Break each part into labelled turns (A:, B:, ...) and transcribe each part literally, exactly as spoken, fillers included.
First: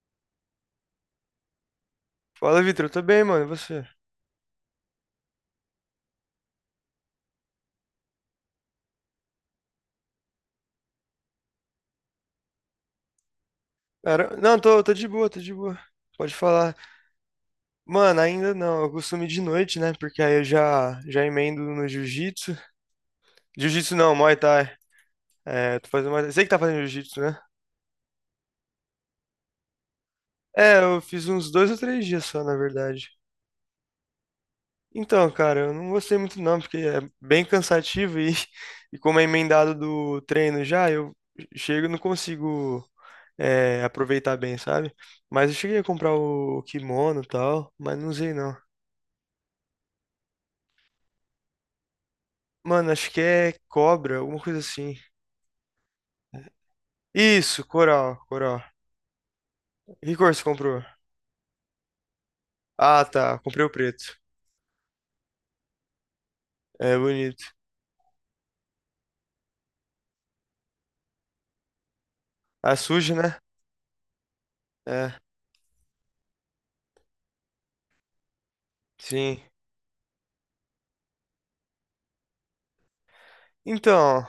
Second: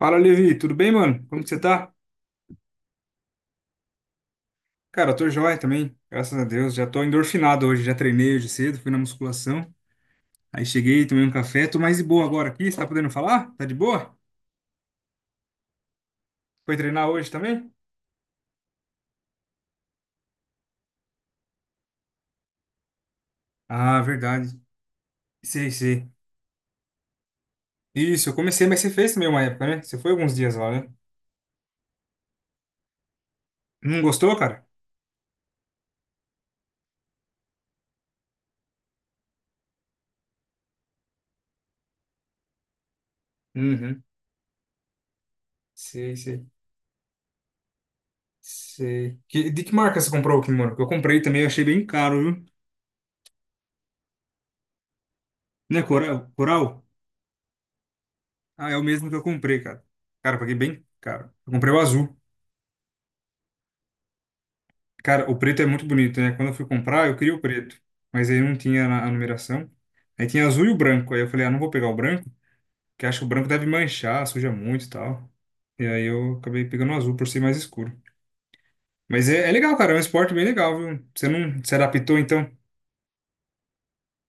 A: Fala, Levi, tudo bem, mano? Como que você tá?
B: Fala, Vitor. Eu tô bem, mano. E você?
A: Cara, eu tô joia também, graças a Deus. Já tô endorfinado hoje, já treinei hoje cedo, fui na musculação. Aí cheguei, tomei um café, tô mais de boa agora aqui. Você tá podendo falar? Tá de boa?
B: Cara, não, tô, tô de boa, tô de boa. Pode falar.
A: Foi treinar hoje também?
B: Mano, ainda não. Eu costumo ir de noite, né? Porque aí eu já, já emendo no jiu-jitsu. Jiu-jitsu
A: Ah,
B: não, Muay
A: verdade.
B: Thai.
A: Sei,
B: É, tô fazendo
A: sei.
B: Muay Thai. Sei que tá fazendo jiu-jitsu, né?
A: Isso, eu comecei, mas você fez também uma época, né? Você foi alguns dias lá,
B: É,
A: né?
B: eu fiz uns dois ou três dias só, na verdade.
A: Não gostou, cara?
B: Então, cara, eu não gostei muito não, porque é bem cansativo e, e como é emendado do treino já, eu chego e não consigo é,
A: Uhum.
B: aproveitar bem, sabe? Mas eu cheguei a comprar
A: Sei, sei.
B: o kimono e tal, mas não usei não.
A: Sei. Que- de que marca você comprou o kimono? Que eu comprei também, eu achei bem caro, viu?
B: Mano, acho que é cobra, alguma coisa assim.
A: Né, Coral? Coral?
B: Isso, coral, coral.
A: Ah, é o mesmo que eu comprei, cara.
B: Que cor
A: Cara, eu
B: você
A: paguei
B: comprou?
A: bem caro. Eu comprei o azul.
B: Ah, tá. Comprei o preto.
A: Cara, o preto é muito bonito, né? Quando eu fui
B: É
A: comprar, eu queria o
B: bonito.
A: preto, mas aí não tinha na- a numeração. Aí tinha azul e o branco. Aí eu falei, ah, não vou pegar o branco,
B: Ah, é
A: porque
B: sujo,
A: acho que o
B: né?
A: branco deve manchar, suja muito e
B: É,
A: tal. E aí eu acabei pegando o azul por ser mais escuro. Mas
B: sim.
A: é, é legal, cara, é um esporte bem legal, viu? Você não se adaptou, então?
B: Então,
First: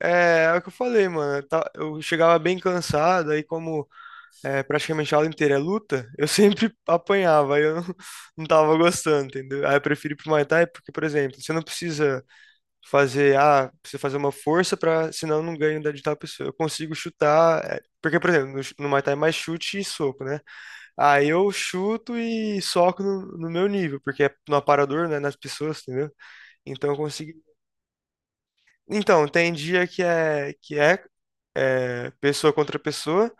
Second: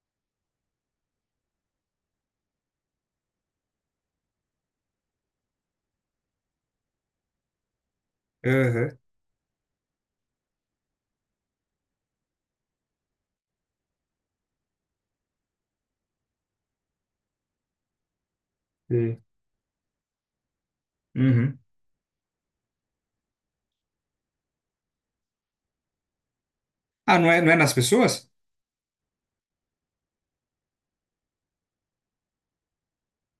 B: é, é o que eu falei, mano. Eu ta- eu chegava bem cansado, aí como é, praticamente a aula inteira é luta, eu sempre apanhava, aí eu não, não tava
A: Aham.
B: gostando, entendeu? Aí eu prefiro ir pro Muay Thai porque, por exemplo, você não precisa fazer, ah, preciso fazer uma força para, senão eu não ganho da de tal pessoa. Eu consigo chutar, é, porque, por exemplo, no, ch- no Muay Thai é
A: Sei.
B: mais chute e soco, né? Aí eu
A: Uhum.
B: chuto e soco no, no meu nível, porque é no aparador, né, nas pessoas, entendeu? Então eu
A: Ah, não
B: consigo.
A: é, não é nas pessoas?
B: Então, tem dia que é que é, é, pessoa contra pessoa,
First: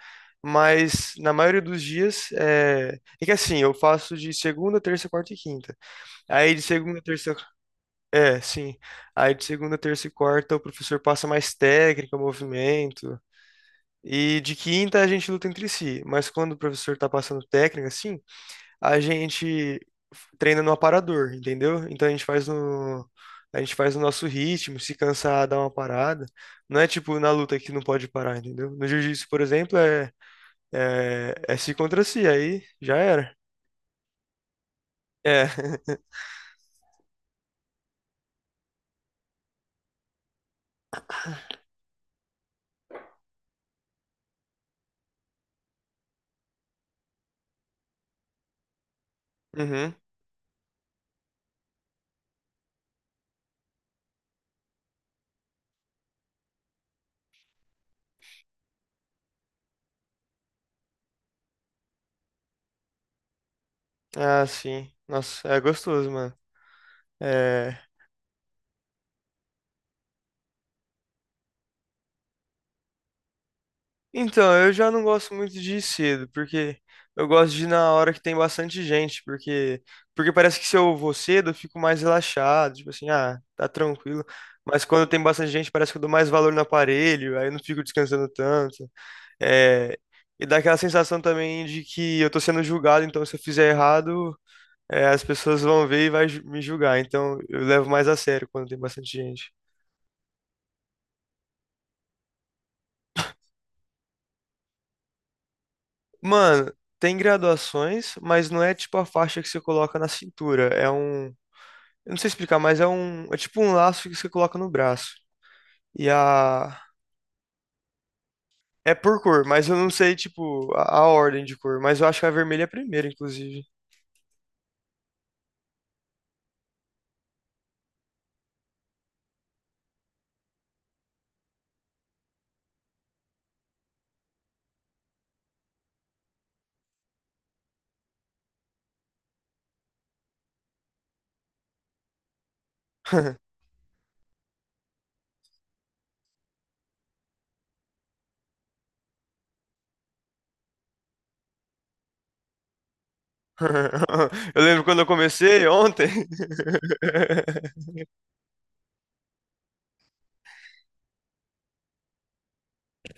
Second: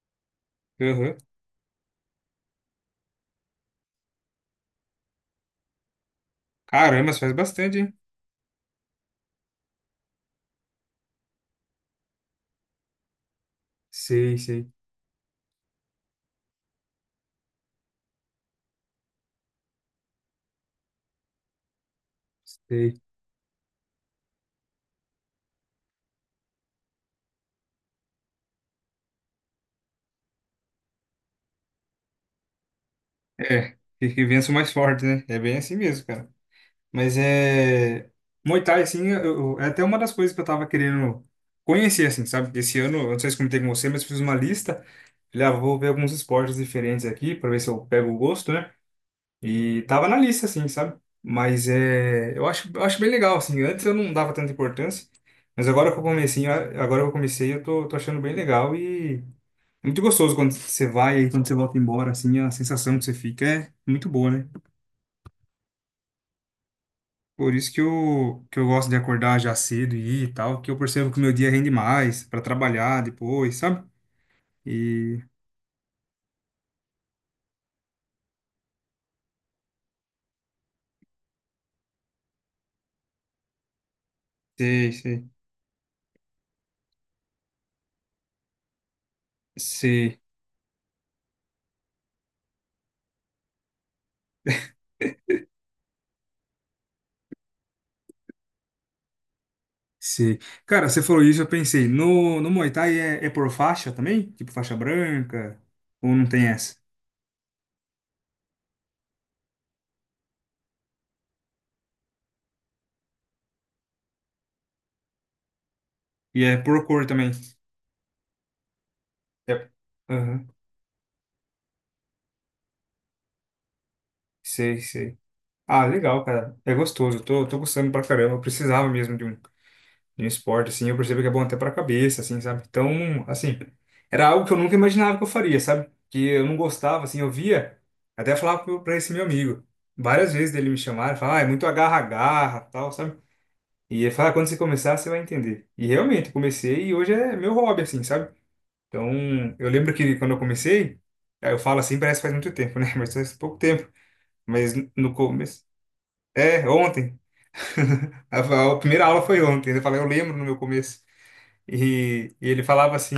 B: mas
A: Aham.
B: na maioria dos dias é, é que assim, eu faço de segunda, terça, quarta e quinta. Aí de segunda,
A: Caramba, mas faz
B: terça,
A: bastante, hein?
B: é, sim. Aí de segunda, terça e quarta o professor passa mais técnica, movimento.
A: Sei,
B: E de
A: sei,
B: quinta a gente luta entre si. Mas quando o professor tá passando técnica, assim, a gente treina no aparador, entendeu? Então a gente faz
A: sei.
B: no. A gente faz o nosso ritmo, se cansar, dá uma parada. Não é tipo na luta que não pode parar, entendeu? No jiu-jitsu, por exemplo, é, é, é si contra si, aí já era.
A: É, que que vença o mais forte, né? É
B: É.
A: bem assim mesmo, cara. Mas é. Muay Thai, assim, eu, eu- é até uma das coisas que eu tava querendo conhecer, assim, sabe? Esse ano, eu não sei se comentei com você, mas fiz uma lista. Falei, ah, vou ver alguns esportes diferentes aqui, pra ver se eu pego o gosto, né? E
B: Uhum.
A: tava na lista, assim, sabe? Mas é. Eu acho, eu acho bem legal, assim. Antes eu não dava tanta importância, mas agora que eu comecei, agora que eu comecei, eu tô, tô achando bem legal e. É muito gostoso quando você vai e quando você volta embora, assim, a sensação que você fica é muito boa,
B: Ah,
A: né?
B: sim. Nossa, é gostoso, mano.
A: Por
B: É,
A: isso que eu, que eu gosto de acordar já cedo e ir e tal, que eu percebo que o meu dia rende mais para trabalhar depois, sabe?
B: então, eu já não
A: E
B: gosto muito de ir cedo, porque eu gosto de ir na hora que tem bastante gente, porque porque parece que se eu vou cedo, eu fico mais relaxado, tipo assim, ah, tá tranquilo. Mas
A: sei,
B: quando tem
A: sei,
B: bastante gente, parece que eu dou mais valor no aparelho, aí eu não fico descansando tanto. É,
A: sei,
B: e dá aquela sensação também de que eu tô sendo julgado, então se eu fizer errado, é, as pessoas vão ver e vai ju- me julgar. Então, eu levo mais a sério quando tem bastante gente.
A: sei. Cara, você falou isso, eu pensei, no, no Muay Thai é, é por faixa também? Tipo faixa branca? Ou não tem
B: Mano,
A: essa?
B: tem graduações, mas não é tipo a faixa que você coloca na cintura. É um. Eu não sei explicar, mas é um. É tipo um laço que você coloca no braço. E
A: E é
B: a.
A: por cor também?
B: É por cor, mas
A: É.
B: eu não sei,
A: Aham,
B: tipo, a, a ordem de cor. Mas eu acho que a vermelha é a primeira, inclusive.
A: sei, sei. Ah, legal, cara. É gostoso, tô, tô gostando pra caramba. Eu precisava mesmo de um de um esporte, assim, eu percebo que é bom até pra cabeça, assim, sabe? Então, assim, era algo que eu nunca imaginava que eu faria, sabe? Que eu não gostava, assim, eu via, até falava pro- pra esse meu amigo, várias vezes dele me chamaram, falava, ah, é muito agarra-agarra, tal, sabe? E ele fala, quando você começar, você vai entender. E realmente, eu comecei e hoje é meu hobby, assim, sabe? Então, eu lembro que quando eu comecei, aí eu falo assim, parece que faz muito tempo, né? Mas faz pouco tempo.
B: Eu
A: Mas
B: lembro quando eu
A: no começo.
B: comecei ontem.
A: É, ontem. A a primeira aula foi ontem. Eu falei, eu lembro no meu começo. E, e ele falava assim:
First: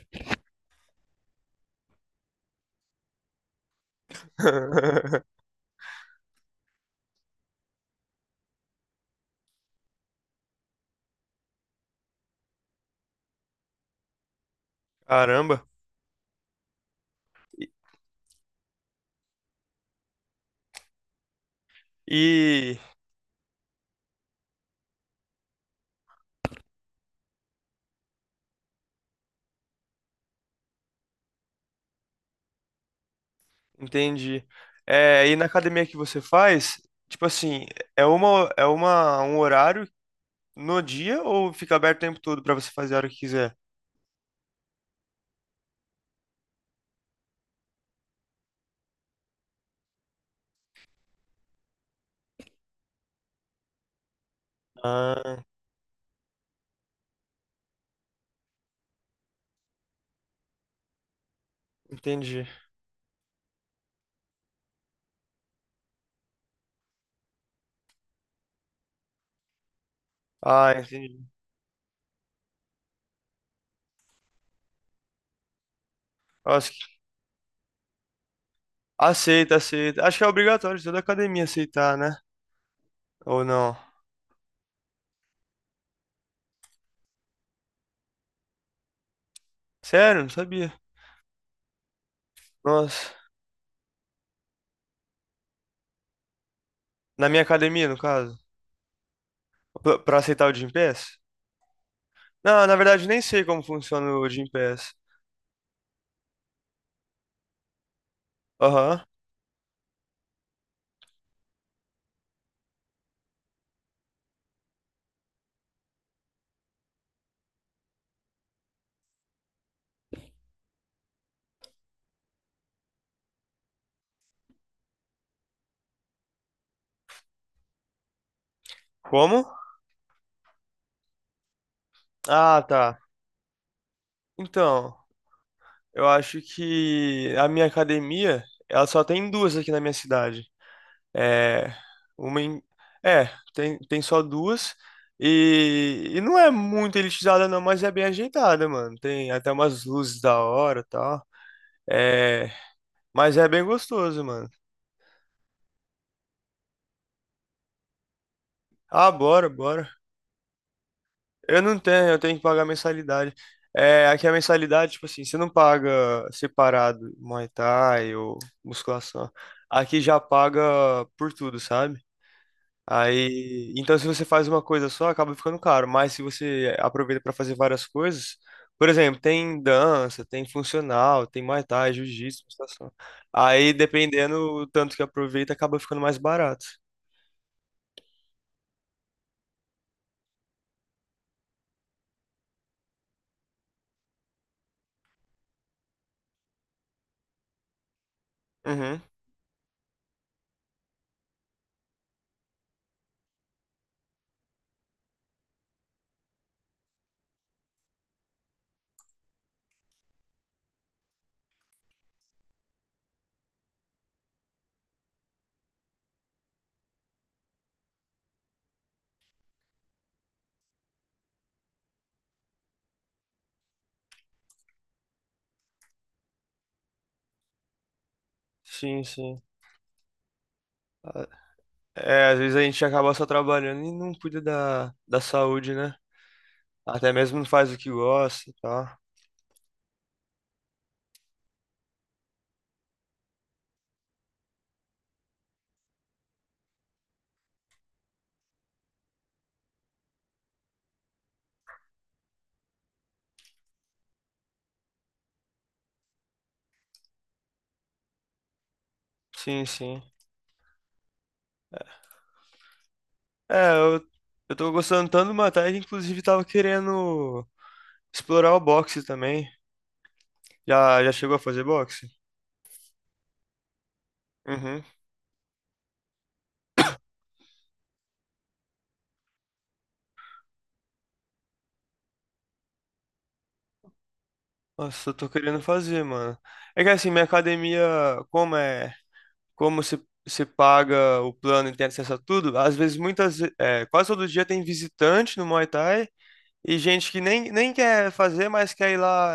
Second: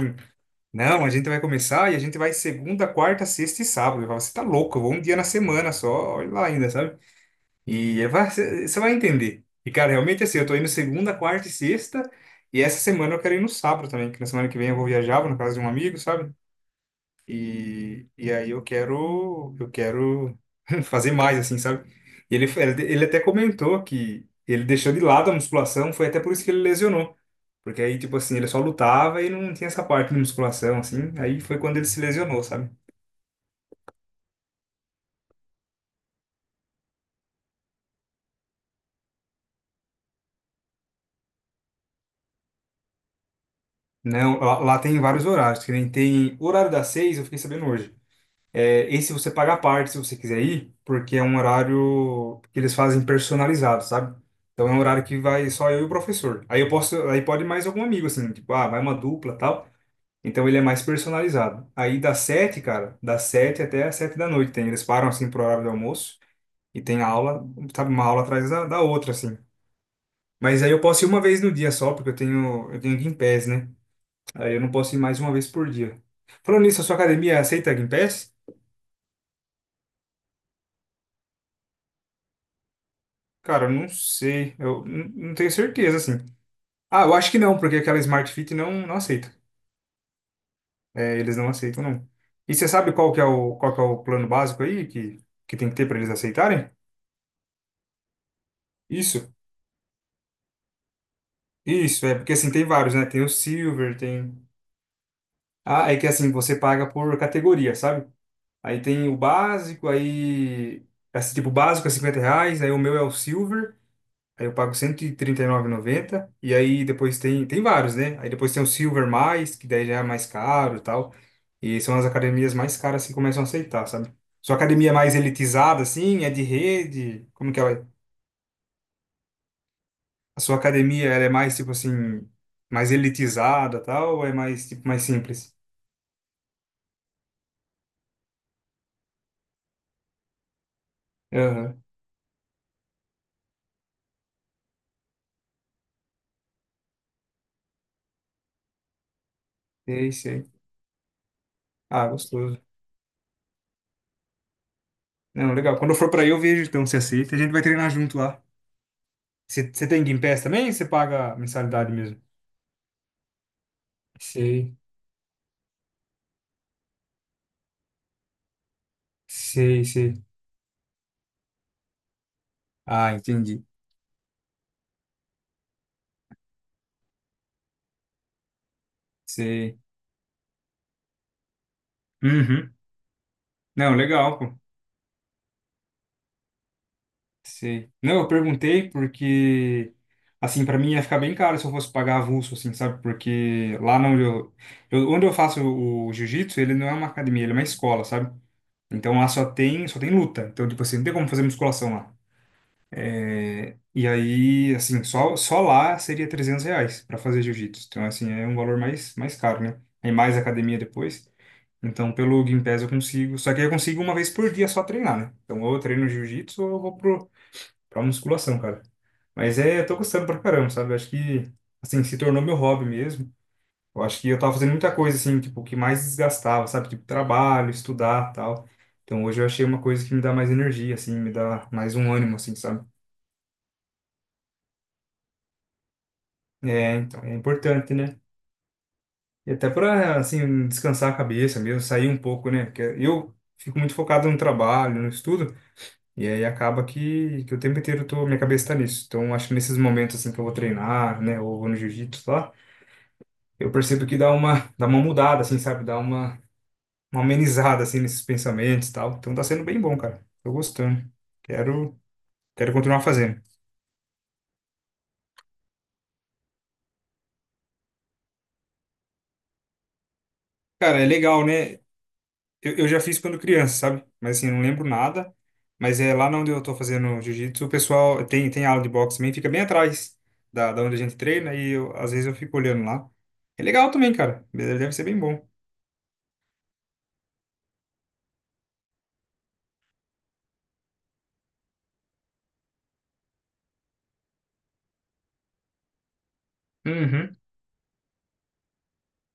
A: Não, a gente vai começar e a gente vai segunda, quarta, sexta e sábado. Eu falava: Você tá louco, eu vou um dia na semana só, olha lá ainda, sabe? E ele vai, você você vai entender. E cara, realmente assim, eu tô indo segunda, quarta e sexta, e essa semana eu quero ir no sábado também, que na semana que vem eu vou viajar, vou na casa de
B: Caramba.
A: um amigo, sabe?
B: E,
A: E, e aí eu quero, eu quero fazer mais, assim, sabe? E ele,
B: e-
A: ele até comentou que ele deixou de lado a musculação, foi até por isso que ele lesionou. Porque aí, tipo assim, ele só lutava e não tinha essa parte de musculação, assim. Aí foi quando ele se lesionou, sabe?
B: entendi. É, e na academia que você faz, tipo assim, é uma, é uma, um horário. No dia ou fica aberto o tempo todo pra você fazer a hora que quiser?
A: Não, lá, lá tem vários horários, que nem tem o horário das seis, eu fiquei sabendo hoje. É, esse você paga a parte se você quiser ir, porque é um horário que eles fazem personalizado, sabe? Então é um horário que
B: Ah,
A: vai só eu e o professor. Aí eu posso, aí pode mais algum amigo, assim, tipo, ah, vai uma dupla, tal. Então ele é mais personalizado. Aí das
B: entendi.
A: sete, cara, das sete até as sete da noite tem. Eles param assim pro horário do almoço e tem aula, sabe, uma aula atrás da, da outra, assim. Mas aí
B: Ah,
A: eu posso ir uma
B: entendi.
A: vez no dia só, porque eu tenho, eu tenho Game né? Aí eu não posso ir mais uma vez por dia. Falando
B: Nossa,
A: nisso, a sua
B: que-
A: academia aceita Game
B: aceita, aceita. Acho que é obrigatório toda academia aceitar, né? Ou
A: Cara, eu
B: não?
A: não sei. Eu n- não tenho certeza, assim. Ah, eu acho que não, porque aquela Smart Fit não, não aceita.
B: Sério? Não sabia.
A: É, eles não aceitam, não. E você sabe qual
B: Nossa.
A: que é o, qual que é o plano básico aí que, que tem que ter para eles aceitarem?
B: Na minha academia, no caso?
A: Isso.
B: Pra pra aceitar o Gympass?
A: Isso, é, porque assim,
B: Não,
A: tem
B: na
A: vários, né?
B: verdade, nem
A: Tem o
B: sei como
A: Silver,
B: funciona o
A: tem...
B: Gympass.
A: Ah, é que assim, você paga por categoria, sabe? Aí
B: Aham.
A: tem o básico, aí. Esse tipo básico é cinquenta reais, aí o meu é o Silver, aí eu pago cento e trinta e nove e noventa. E trinta e nove e noventa. E aí depois tem. Tem vários, né? Aí depois tem o Silver mais, que daí já é mais caro e tal. E são as academias mais caras que começam a aceitar, sabe? Sua academia é mais elitizada, assim, é de rede? Como que ela é?
B: Como?
A: A sua academia, ela é mais, tipo assim,
B: Ah,
A: mais
B: tá.
A: elitizada, tal, ou é mais, tipo,
B: Então,
A: mais simples?
B: eu acho que a minha academia, ela só tem duas aqui na minha cidade. É,
A: Aham,
B: uma em- é, tem, tem só duas. E, e não é muito elitizada, não, mas é bem ajeitada, mano. Tem até umas
A: sei,
B: luzes da
A: sei.
B: hora e tal.
A: Ah,
B: É,
A: gostoso.
B: mas é bem gostoso, mano.
A: Não, legal. Quando eu for pra aí, eu vejo, então, se aceita. A gente vai treinar junto lá.
B: Ah, bora,
A: Você você
B: bora.
A: tem Game Pass também? Ou você paga
B: Eu não
A: mensalidade
B: tenho, eu
A: mesmo?
B: tenho que pagar mensalidade. É, aqui a
A: Sei,
B: mensalidade, tipo assim, você não paga separado Muay Thai ou musculação.
A: sei,
B: Aqui já
A: sei.
B: paga por tudo, sabe?
A: Ah, entendi.
B: Aí, então se você faz uma coisa só, acaba ficando caro, mas se você aproveita para fazer várias coisas, por exemplo, tem
A: Sei.
B: dança, tem funcional, tem Muay Thai, jiu-jitsu,
A: Uhum.
B: musculação. Aí,
A: Não,
B: dependendo
A: legal, pô.
B: o tanto que aproveita, acaba ficando mais barato.
A: Sei. Não, eu perguntei porque, assim, pra mim ia ficar bem caro se eu fosse pagar avulso, assim, sabe? Porque lá onde eu, eu- onde eu faço o, o jiu-jitsu, ele não é uma academia, ele é uma escola, sabe?
B: Uhum.
A: Então lá só tem, só tem luta. Então, tipo assim, não tem como fazer musculação lá. E aí, assim, só, só lá seria trezentos reais para fazer jiu-jitsu. Então, assim, é um valor mais, mais caro, né? Aí mais academia depois. Então, pelo Gympass eu consigo. Só que eu consigo uma vez por dia só treinar, né? Então, ou eu treino jiu-jitsu ou eu vou pro, pra musculação, cara. Mas é, eu tô gostando pra caramba, sabe? Eu acho que, assim, se tornou meu hobby mesmo. Eu acho que eu tava fazendo muita coisa, assim, tipo, que mais desgastava, sabe? Tipo, trabalho, estudar, tal.
B: Sim,
A: Então,
B: sim.
A: hoje eu achei uma coisa que me dá mais energia, assim,
B: Ah,
A: me dá mais um
B: é,
A: ânimo,
B: às
A: assim,
B: vezes a gente
A: sabe?
B: acaba só trabalhando e não cuida da, da saúde, né?
A: É,
B: Até
A: então, é
B: mesmo não faz o que
A: importante, né?
B: gosta e tal.
A: E até para, assim, descansar a cabeça mesmo, sair um pouco, né? Porque eu fico muito focado no trabalho, no estudo, e aí acaba que, que o tempo inteiro eu tô, minha cabeça tá nisso. Então, acho que nesses momentos, assim, que eu vou treinar, né, ou vou no jiu-jitsu lá, eu percebo que dá uma, dá uma mudada, assim, sabe? Dá uma, uma amenizada, assim, nesses pensamentos e tal. Então, tá sendo
B: Sim,
A: bem bom,
B: sim.
A: cara. Tô gostando. Quero, quero continuar fazendo.
B: É, eu, eu tô gostando tanto do Muay Thai, que inclusive tava querendo explorar o boxe também.
A: Cara,
B: Já,
A: é
B: já chegou a
A: legal,
B: fazer
A: né?
B: boxe?
A: Eu, eu já fiz quando criança, sabe? Mas assim, eu não
B: Uhum.
A: lembro nada. Mas é lá onde eu tô fazendo jiu-jitsu, o pessoal tem, tem aula de boxe também, fica bem atrás da, da onde a gente treina e eu, às vezes eu fico olhando lá. É legal também, cara. Deve ser
B: Nossa, eu
A: bem
B: tô
A: bom.
B: querendo fazer, mano. É que assim, minha academia, como é, como se, se paga o plano e tem acesso a tudo, às vezes muitas, ve- é, quase todo dia tem visitante no Muay Thai e gente que
A: Uhum.
B: nem, nem quer fazer, mas quer ir lá,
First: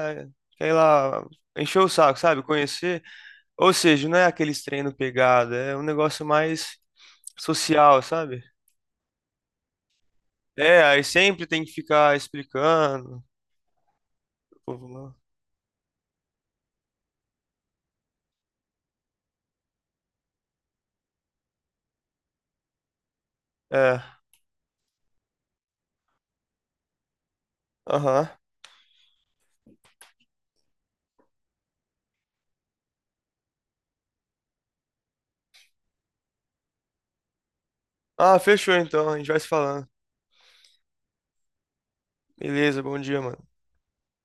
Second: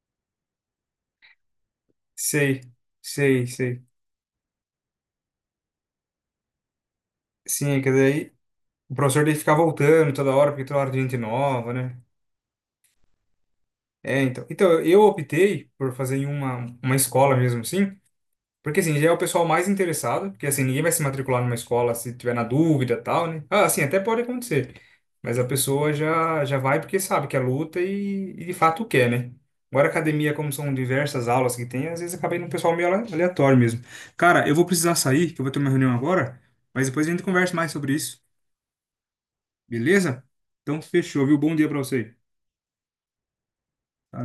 B: quer ir lá encher o saco, sabe?
A: Sei,
B: Conhecer.
A: sei,
B: Ou
A: sei.
B: seja, não é aqueles treino pegado, é um negócio mais
A: Sim, é que
B: social,
A: daí
B: sabe?
A: o professor dele ficar voltando toda hora, porque toda
B: É,
A: hora
B: aí
A: tem gente
B: sempre tem que
A: nova, né?
B: ficar explicando
A: É, então.
B: pro
A: Então,
B: povo
A: eu
B: lá.
A: optei por fazer em uma, uma escola mesmo, assim. Porque assim, já é o pessoal mais interessado, porque assim, ninguém vai se matricular numa escola se tiver na dúvida e tal, né? Ah, assim, até
B: É.
A: pode acontecer. Mas a pessoa já, já vai porque sabe que é luta
B: Aham.
A: e, e de fato quer, né? Agora, academia, como são diversas aulas que tem, às vezes acaba indo um pessoal meio ale- aleatório mesmo. Cara, eu vou precisar sair, que eu vou ter uma reunião agora, mas depois a gente conversa mais sobre isso,
B: Ah, fechou então. A gente vai se falando.
A: beleza? Então, fechou, viu? Bom dia pra você.
B: Beleza, bom dia, mano.
A: Valeu.